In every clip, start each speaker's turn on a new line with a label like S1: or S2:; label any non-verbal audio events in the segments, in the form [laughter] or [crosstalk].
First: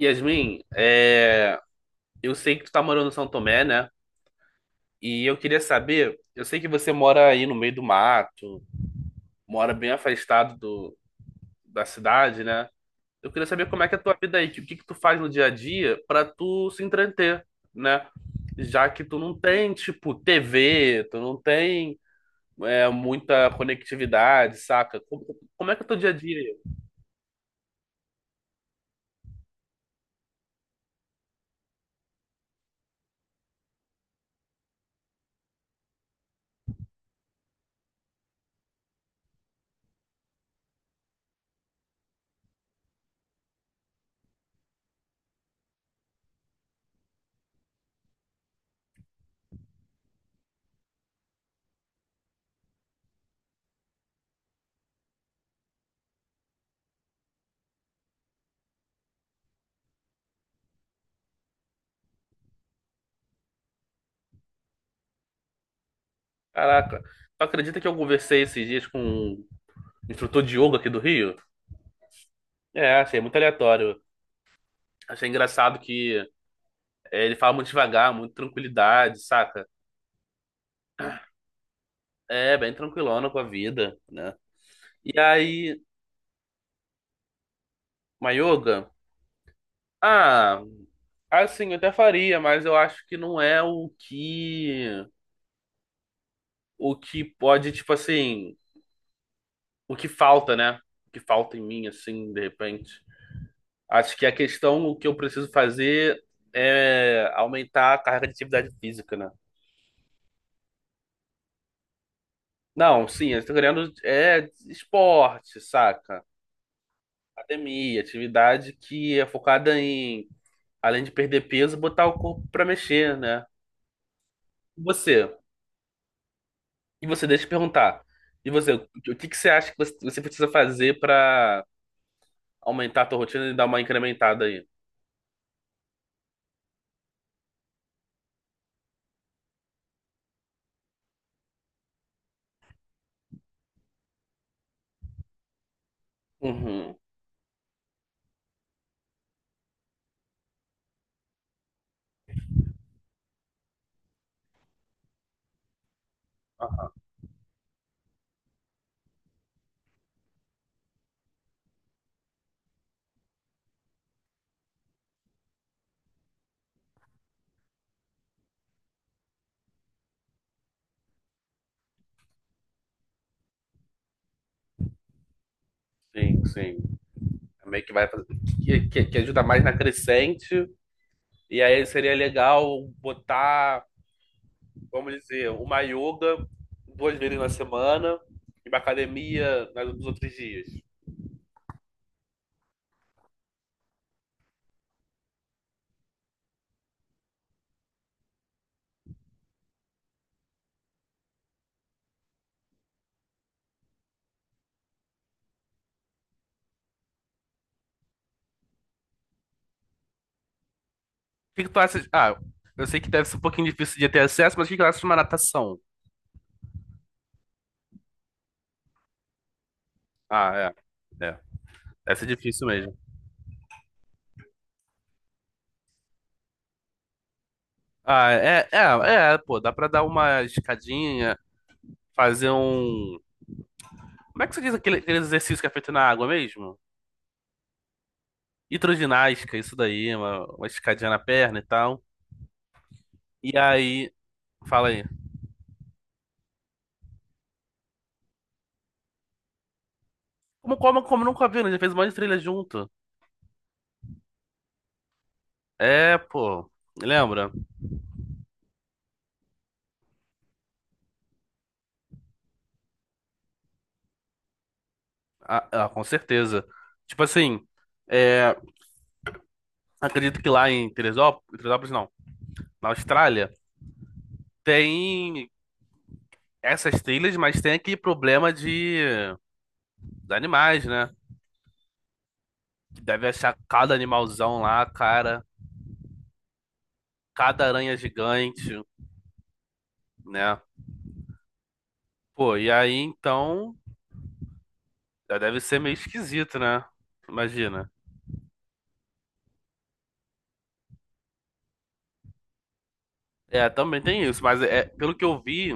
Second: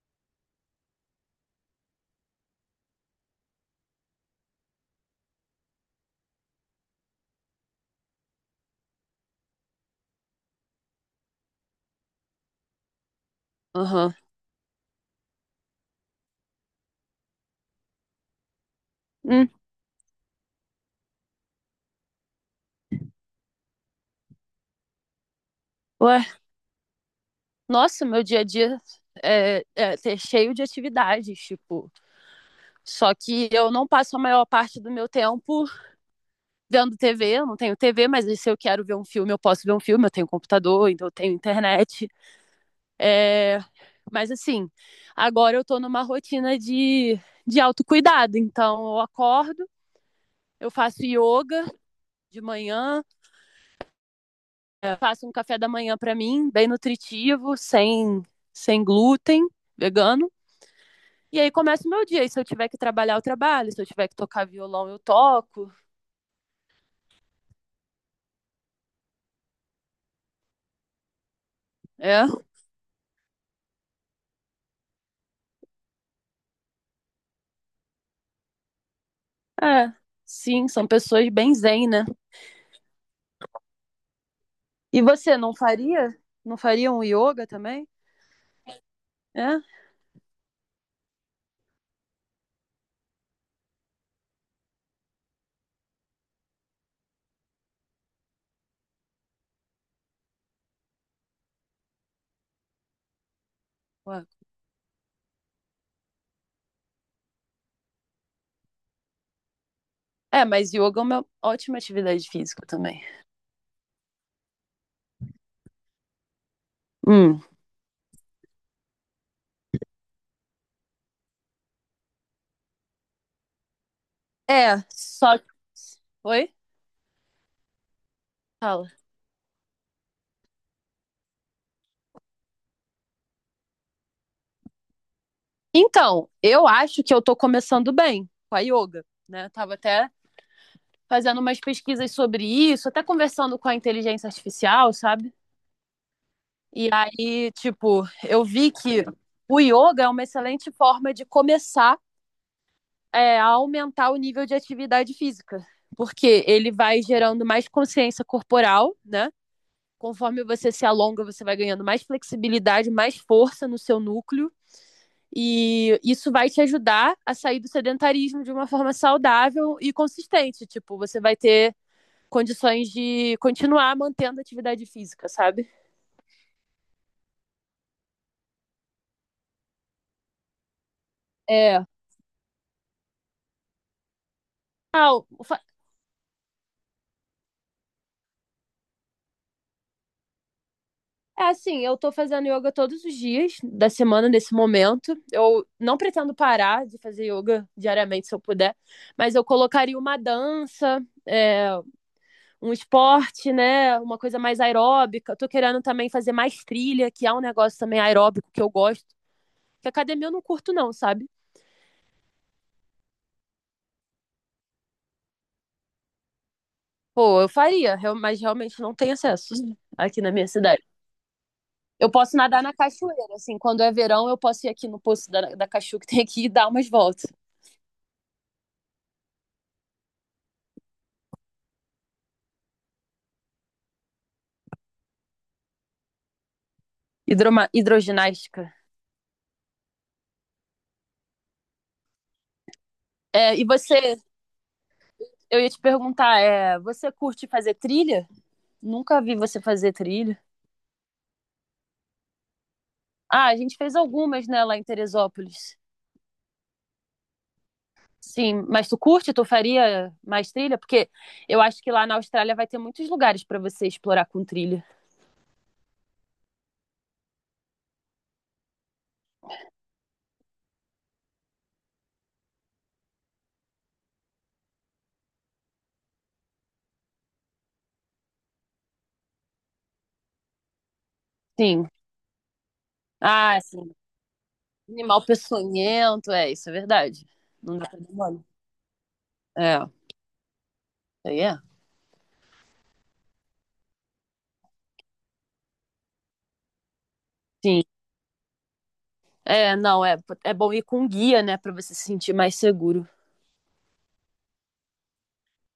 S1: Yasmin, eu sei que tu tá morando em São Tomé, né? E eu queria saber, eu sei que você mora aí no meio do mato, mora bem afastado da cidade, né? Eu queria saber como é que é a
S2: Aham.
S1: tua vida aí, o que que tu faz no dia a dia pra tu se entreter, né? Já que tu não
S2: Hum,
S1: tem, tipo, TV, tu não tem muita conectividade, saca? Como é que é o teu dia a
S2: ué,
S1: dia aí?
S2: nossa, meu dia a dia é cheio de atividades, tipo. Só que eu não passo a maior parte do meu tempo vendo TV, eu não tenho TV, mas se eu quero ver um filme, eu posso ver um filme, eu tenho computador, então eu tenho internet. É, mas assim, agora eu tô numa rotina de autocuidado, então eu acordo, eu faço yoga de manhã, faço um café da manhã pra mim, bem nutritivo, sem glúten, vegano. E aí começa o meu dia. E se eu tiver que trabalhar, eu trabalho. Se eu tiver que tocar violão, eu toco.
S1: Caraca, tu acredita que eu conversei esses dias com um instrutor de yoga aqui do Rio?
S2: É,
S1: É, achei muito aleatório. Achei engraçado que ele fala muito devagar, muito tranquilidade, saca?
S2: é. Sim, são pessoas bem zen, né?
S1: É, bem tranquilona com a vida, né?
S2: E
S1: E
S2: você não
S1: aí,
S2: faria? Não faria um yoga também?
S1: Mayoga?
S2: É?
S1: Ah, assim, eu até faria, mas eu acho que não é o que. O que pode, tipo assim. O que falta, né? O que falta em mim, assim, de repente. Acho
S2: Ué.
S1: que a questão, o que eu preciso fazer é aumentar a carga de atividade física, né?
S2: É, mas yoga é uma ótima atividade física também.
S1: Não, sim, eu tô querendo é esporte, saca?
S2: Hum.
S1: Academia, atividade que é focada em, além de perder peso, botar o corpo pra mexer, né? E
S2: É,
S1: você?
S2: só. Oi?
S1: E você, deixa eu te perguntar. E você,
S2: Fala.
S1: o que que você acha que você precisa fazer pra aumentar a tua rotina e dar uma incrementada aí?
S2: Então, eu acho que eu tô começando bem com a yoga, né? Eu tava até fazendo umas pesquisas sobre isso, até conversando com a inteligência artificial, sabe? E
S1: Uhum.
S2: aí, tipo, eu vi que o yoga é uma excelente forma de começar a aumentar o nível de atividade física, porque ele
S1: Ah,
S2: vai gerando mais consciência corporal, né? Conforme você se alonga, você vai ganhando mais flexibilidade, mais força no seu núcleo, e isso vai te ajudar a sair do sedentarismo de uma forma saudável e consistente. Tipo, você vai ter condições de continuar mantendo a atividade física, sabe?
S1: sim, sim. É. Meio que vai fazer, que ajuda mais na crescente. E aí
S2: É.
S1: seria legal botar, vamos
S2: Ah,
S1: dizer, uma yoga duas vezes na semana e uma academia nos outros dias.
S2: é assim, eu tô fazendo yoga todos os dias da semana nesse momento. Eu não pretendo parar de fazer yoga diariamente se eu puder, mas eu colocaria uma dança, um esporte, né? Uma coisa mais aeróbica. Eu tô querendo também fazer mais trilha, que é um negócio também aeróbico que eu gosto. Porque academia eu não curto, não, sabe?
S1: O que que tu acha? Ah, eu sei que deve ser um pouquinho difícil de ter acesso, mas o que que tu acha de uma natação?
S2: Pô, eu faria, mas realmente não tem acesso aqui na minha
S1: Ah,
S2: cidade.
S1: é. É.
S2: Eu
S1: Deve ser
S2: posso nadar
S1: difícil
S2: na
S1: mesmo.
S2: cachoeira, assim, quando é verão, eu posso ir aqui no poço da Cachu que tem aqui e dar umas voltas.
S1: Ah, pô, dá pra dar uma escadinha, fazer um. Como é que você diz aquele exercício que é feito na água mesmo?
S2: Hidroginástica.
S1: Hidroginástica, isso daí, uma escadinha na perna e tal.
S2: É,
S1: E
S2: e
S1: aí,
S2: você,
S1: fala aí.
S2: eu ia te perguntar, você curte fazer trilha? Nunca vi você fazer trilha.
S1: Como nunca viu, né? Já fez um monte de trilha junto.
S2: Ah, a gente fez algumas, né, lá em Teresópolis.
S1: É, pô, lembra?
S2: Sim, mas tu curte? Tu faria mais trilha? Porque eu acho que lá na Austrália vai ter muitos lugares para você explorar com trilha.
S1: Ah, ah, com certeza. Tipo assim, é, acredito que lá em Teresópolis, Teresópolis não. Na Austrália tem essas trilhas, mas tem aquele problema de animais, né?
S2: Sim.
S1: Que deve achar
S2: Ah, sim.
S1: cada animalzão lá,
S2: Animal
S1: cara,
S2: peçonhento, é, isso é verdade.
S1: cada
S2: Não dá
S1: aranha
S2: pra dar mole.
S1: gigante,
S2: É,
S1: né?
S2: aí é.
S1: Pô, e aí então já deve ser meio esquisito, né?
S2: Sim.
S1: Imagina.
S2: É, não, é, é bom ir com guia, né, para você se sentir mais seguro.
S1: É, também tem isso, mas é, pelo que eu vi,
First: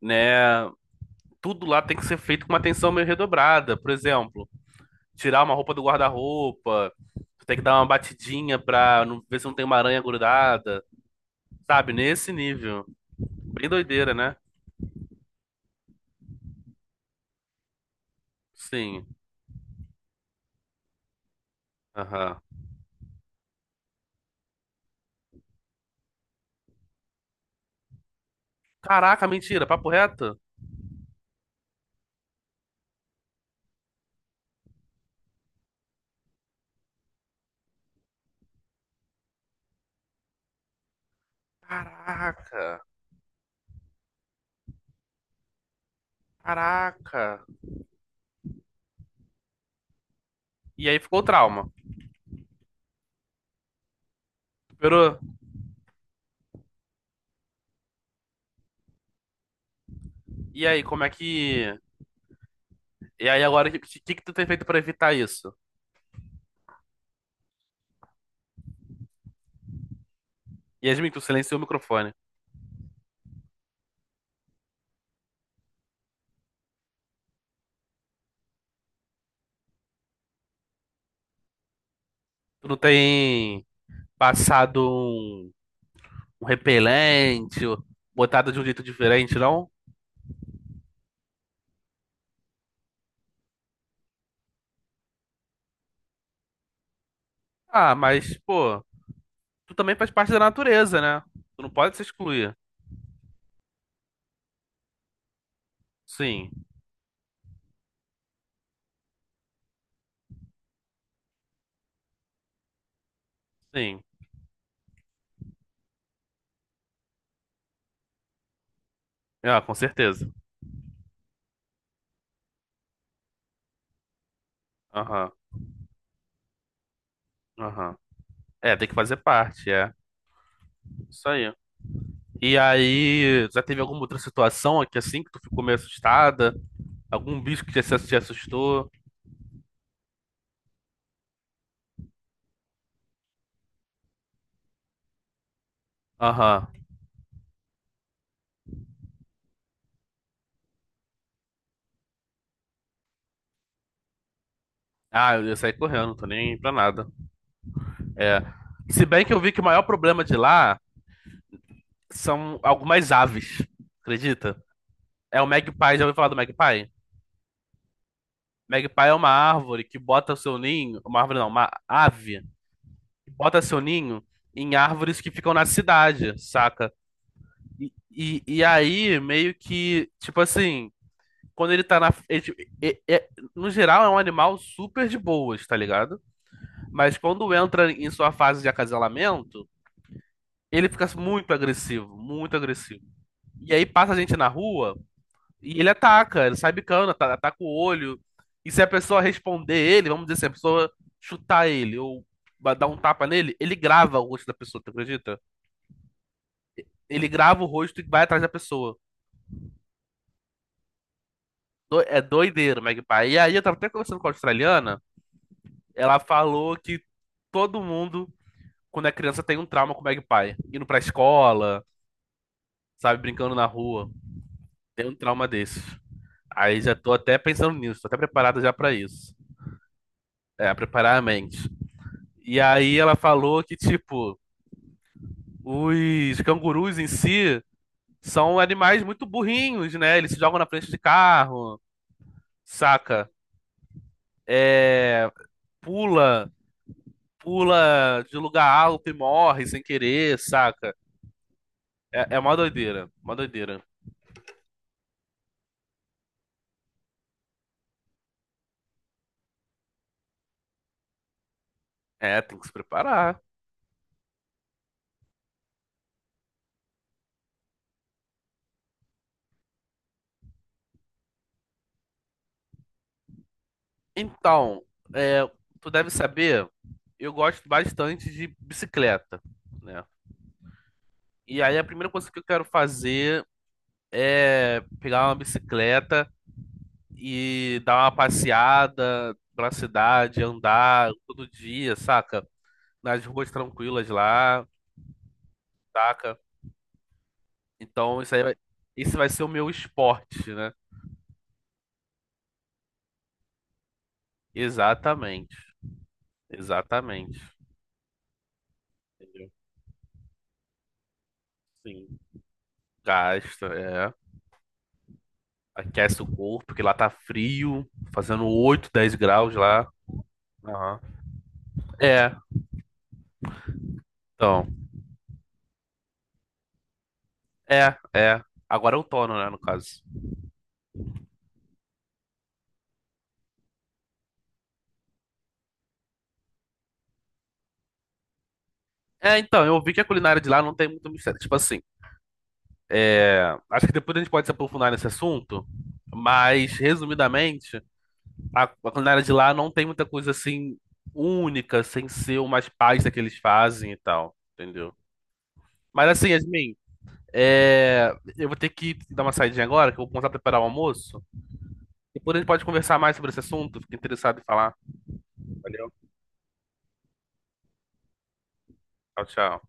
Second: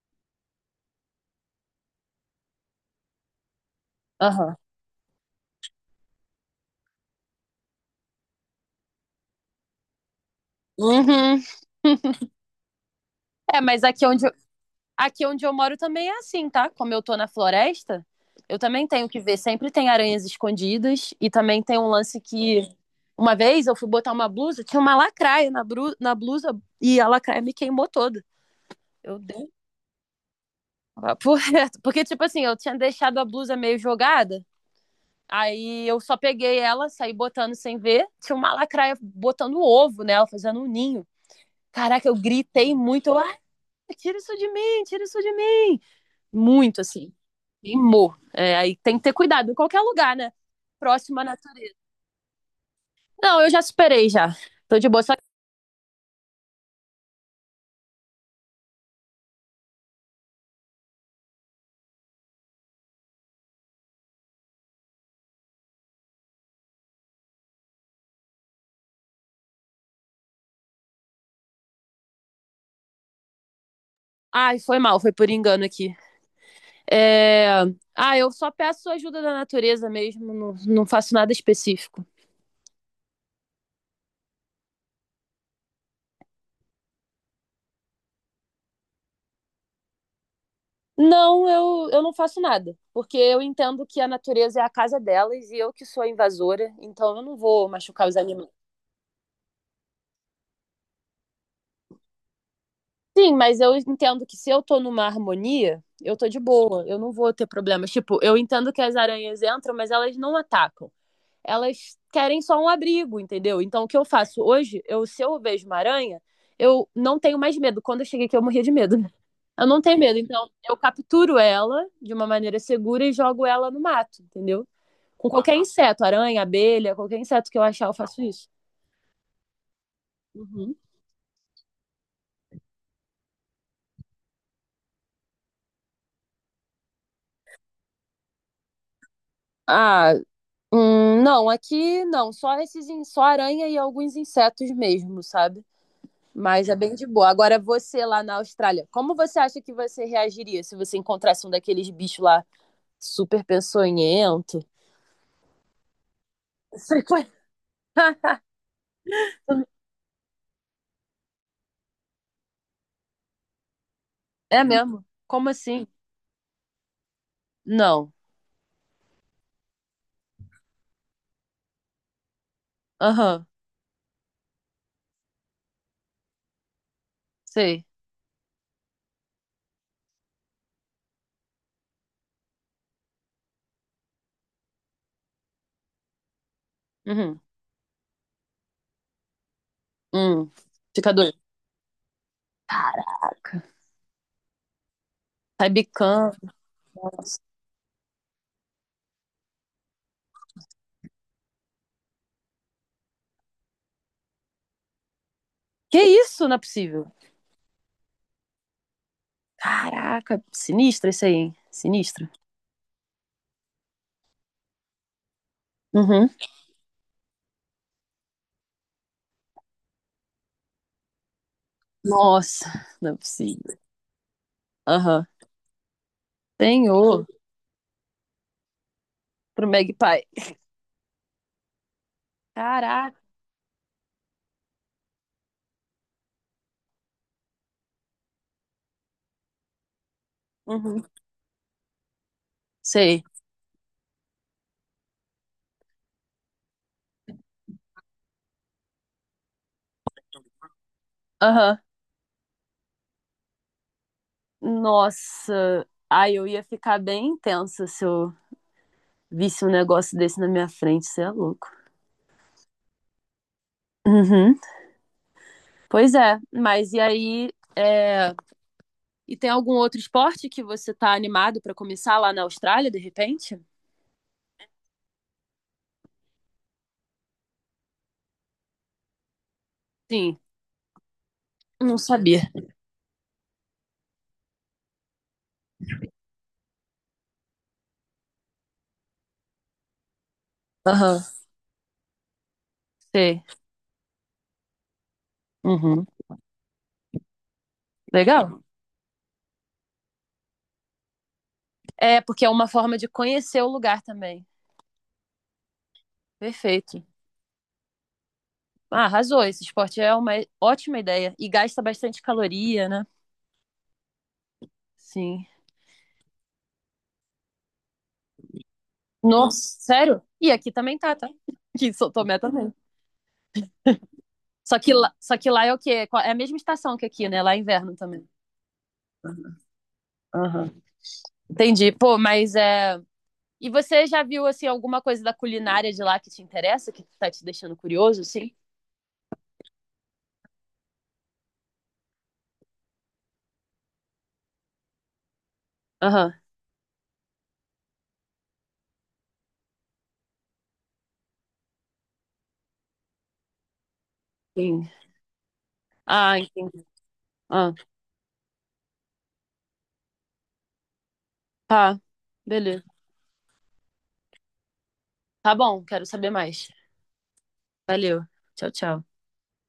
S1: né? Tudo lá tem que ser feito com uma atenção meio redobrada. Por exemplo,
S2: Aham.
S1: tirar uma roupa do guarda-roupa, tem que dar uma batidinha pra não, ver se não tem uma aranha grudada,
S2: Uhum.
S1: sabe?
S2: [laughs]
S1: Nesse nível.
S2: É,
S1: Bem
S2: mas aqui
S1: doideira,
S2: onde,
S1: né?
S2: aqui onde eu moro também é assim, tá? Como eu tô na floresta, eu também
S1: Sim.
S2: tenho que ver. Sempre tem aranhas escondidas e também tem um lance
S1: Aham.
S2: que. Uma vez eu fui botar uma blusa, tinha uma lacraia na, na blusa e a lacraia me queimou toda. Eu
S1: Caraca,
S2: dei um
S1: mentira, papo reto?
S2: papo [laughs] reto. Porque, tipo assim, eu tinha deixado a blusa meio jogada, aí eu só peguei ela, saí botando sem ver. Tinha uma lacraia botando um ovo nela, fazendo um ninho. Caraca, eu
S1: Caraca,
S2: gritei muito. Eu, ah, tira isso de mim, tira isso de mim. Muito, assim.
S1: caraca.
S2: Queimou. É, aí tem que ter cuidado em qualquer lugar, né?
S1: E aí ficou o
S2: Próxima
S1: trauma.
S2: natureza. Não, eu já superei já. Tô de boa. Só...
S1: Pero, e aí, como é que. E aí agora, o que que tu tem feito pra evitar isso? Yasmin, tu silenciou o microfone.
S2: Ai, foi mal, foi por engano aqui. É... Ah, eu só peço ajuda da natureza mesmo, não, não faço nada específico.
S1: Tu não tem passado um repelente, ou botado de um jeito diferente, não?
S2: Não, eu não faço nada, porque eu entendo que a natureza é a casa delas e eu que sou a invasora, então eu não vou
S1: Ah,
S2: machucar os
S1: mas,
S2: animais.
S1: pô, tu também faz parte da natureza, né? Tu não pode se excluir.
S2: Sim, mas eu entendo que se eu tô numa harmonia, eu tô de
S1: Sim,
S2: boa, eu não vou ter problemas. Tipo, eu entendo que as aranhas entram, mas elas não atacam. Elas querem só um abrigo, entendeu? Então, o que
S1: sim.
S2: eu faço hoje, eu, se eu vejo uma aranha, eu não tenho mais medo. Quando eu cheguei aqui, eu morria de medo.
S1: Ah,
S2: Eu
S1: com
S2: não tenho medo.
S1: certeza.
S2: Então, eu capturo ela de uma maneira segura e jogo ela no mato, entendeu? Com
S1: Aham,
S2: qualquer inseto, aranha, abelha, qualquer inseto que eu achar, eu
S1: aham.
S2: faço isso.
S1: É, tem que fazer parte, é.
S2: Uhum.
S1: Isso aí. E aí, já teve alguma outra situação aqui assim que tu ficou meio assustada? Algum bicho que te assustou?
S2: Ah, hum, não, aqui não, só esses, só aranha e alguns insetos mesmo, sabe?
S1: Aham.
S2: Mas é bem de boa. Agora você lá na Austrália, como você acha que você reagiria se você encontrasse um daqueles bichos lá super peçonhento?
S1: Ah, eu ia sair correndo, tô nem pra
S2: Você
S1: nada.
S2: co- [laughs]
S1: É. Se bem que eu vi que o maior problema de lá são algumas aves, acredita?
S2: É mesmo?
S1: É o
S2: Como assim?
S1: magpie, já ouviu falar do magpie?
S2: Não.
S1: Magpie é uma árvore que bota seu ninho, uma árvore não, uma ave que
S2: Aham,
S1: bota seu ninho em árvores que ficam na cidade, saca?
S2: sei.
S1: E aí, meio que, tipo assim, quando ele tá na. Ele, tipo, no geral, é um animal super de boas, tá ligado? Mas
S2: Uhum.
S1: quando entra em sua fase de acasalamento,
S2: Hum.
S1: ele fica
S2: Fica doido.
S1: muito agressivo, muito agressivo.
S2: Caraca.
S1: E aí passa a gente na rua
S2: Sai
S1: e ele
S2: bicando.
S1: ataca, ele sai bicando,
S2: Nossa.
S1: ataca o olho. E se a pessoa responder ele, vamos dizer, se a pessoa chutar ele ou dar um tapa nele, ele grava o rosto da pessoa, tu acredita?
S2: Que isso? Não é possível.
S1: Ele grava o rosto e vai atrás da pessoa.
S2: Caraca, sinistra isso aí, hein?
S1: É
S2: Sinistra.
S1: doideiro, o Magpie. E aí eu tava até conversando com a australiana, ela
S2: Uhum.
S1: falou que todo mundo, quando é criança, tem um trauma com o Magpie. Indo pra escola,
S2: Nossa, não é
S1: sabe, brincando na
S2: possível.
S1: rua, tem um
S2: Aham.
S1: trauma desses. Aí já tô
S2: Senhor,
S1: até pensando nisso, tô até preparado já pra isso.
S2: pro Magpie.
S1: É, preparar a mente. E aí
S2: Caraca.
S1: ela falou que, tipo, os cangurus em si são animais muito burrinhos, né? Eles se jogam na frente de
S2: Uhum.
S1: carro,
S2: Sei.
S1: saca? É, pula pula de lugar alto e morre sem querer, saca?
S2: Aham.
S1: É, é uma doideira, uma doideira.
S2: Nossa. Ai, eu ia ficar bem tensa se eu visse um negócio desse na minha frente. Você é louco.
S1: É, tem que se preparar.
S2: Uhum. Pois é, mas e aí? é, E tem algum outro esporte que você tá animado pra começar lá na Austrália, de repente?
S1: Então, é, tu deve saber, eu gosto bastante de bicicleta, né?
S2: Sim,
S1: E aí a
S2: não
S1: primeira coisa que eu
S2: sabia.
S1: quero fazer é pegar uma bicicleta e dar uma passeada pela cidade, andar
S2: Aham.
S1: todo dia, saca? Nas
S2: Sei.
S1: ruas tranquilas lá,
S2: Uhum.
S1: saca? Então isso aí vai,
S2: Legal.
S1: esse vai ser o meu esporte, né?
S2: É, porque é uma forma de conhecer o lugar também.
S1: Exatamente.
S2: Perfeito.
S1: Exatamente.
S2: Ah, arrasou.
S1: Entendeu?
S2: Esse esporte é uma ótima ideia. E gasta
S1: Sim.
S2: bastante caloria, né?
S1: Gasta, é.
S2: Sim.
S1: Aquece o corpo, porque lá tá frio, fazendo 8 10 graus
S2: Nossa,
S1: lá.
S2: sério? E aqui também
S1: Aham.
S2: tá, tá? [laughs] Aqui em São
S1: É,
S2: Tomé também.
S1: então.
S2: Só que lá é o quê? É a mesma estação que aqui, né? Lá é inverno
S1: É,
S2: também.
S1: é. Agora é outono, né, no caso.
S2: Aham. Entendi. Pô, mas é. E você já viu, assim, alguma coisa da culinária de lá que te interessa, que tá te deixando curioso, assim?
S1: É, então, eu vi que a culinária de lá não tem muito mistério. Tipo assim, é, acho que depois a gente pode se aprofundar nesse assunto,
S2: Aham.
S1: mas, resumidamente, a culinária de lá não tem muita coisa assim única, sem ser umas pastas que eles fazem e tal,
S2: Sim.
S1: entendeu? Mas assim,
S2: Ah,
S1: Yasmin.
S2: entendi. Ah,
S1: É, eu vou ter que dar uma saidinha agora, que eu vou começar a preparar o almoço.
S2: tá.
S1: Depois a gente pode
S2: Beleza.
S1: conversar mais sobre esse assunto. Fico interessado em falar.
S2: Tá bom,
S1: Valeu.
S2: quero saber mais. Valeu. Tchau, tchau.
S1: Tchau, tchau.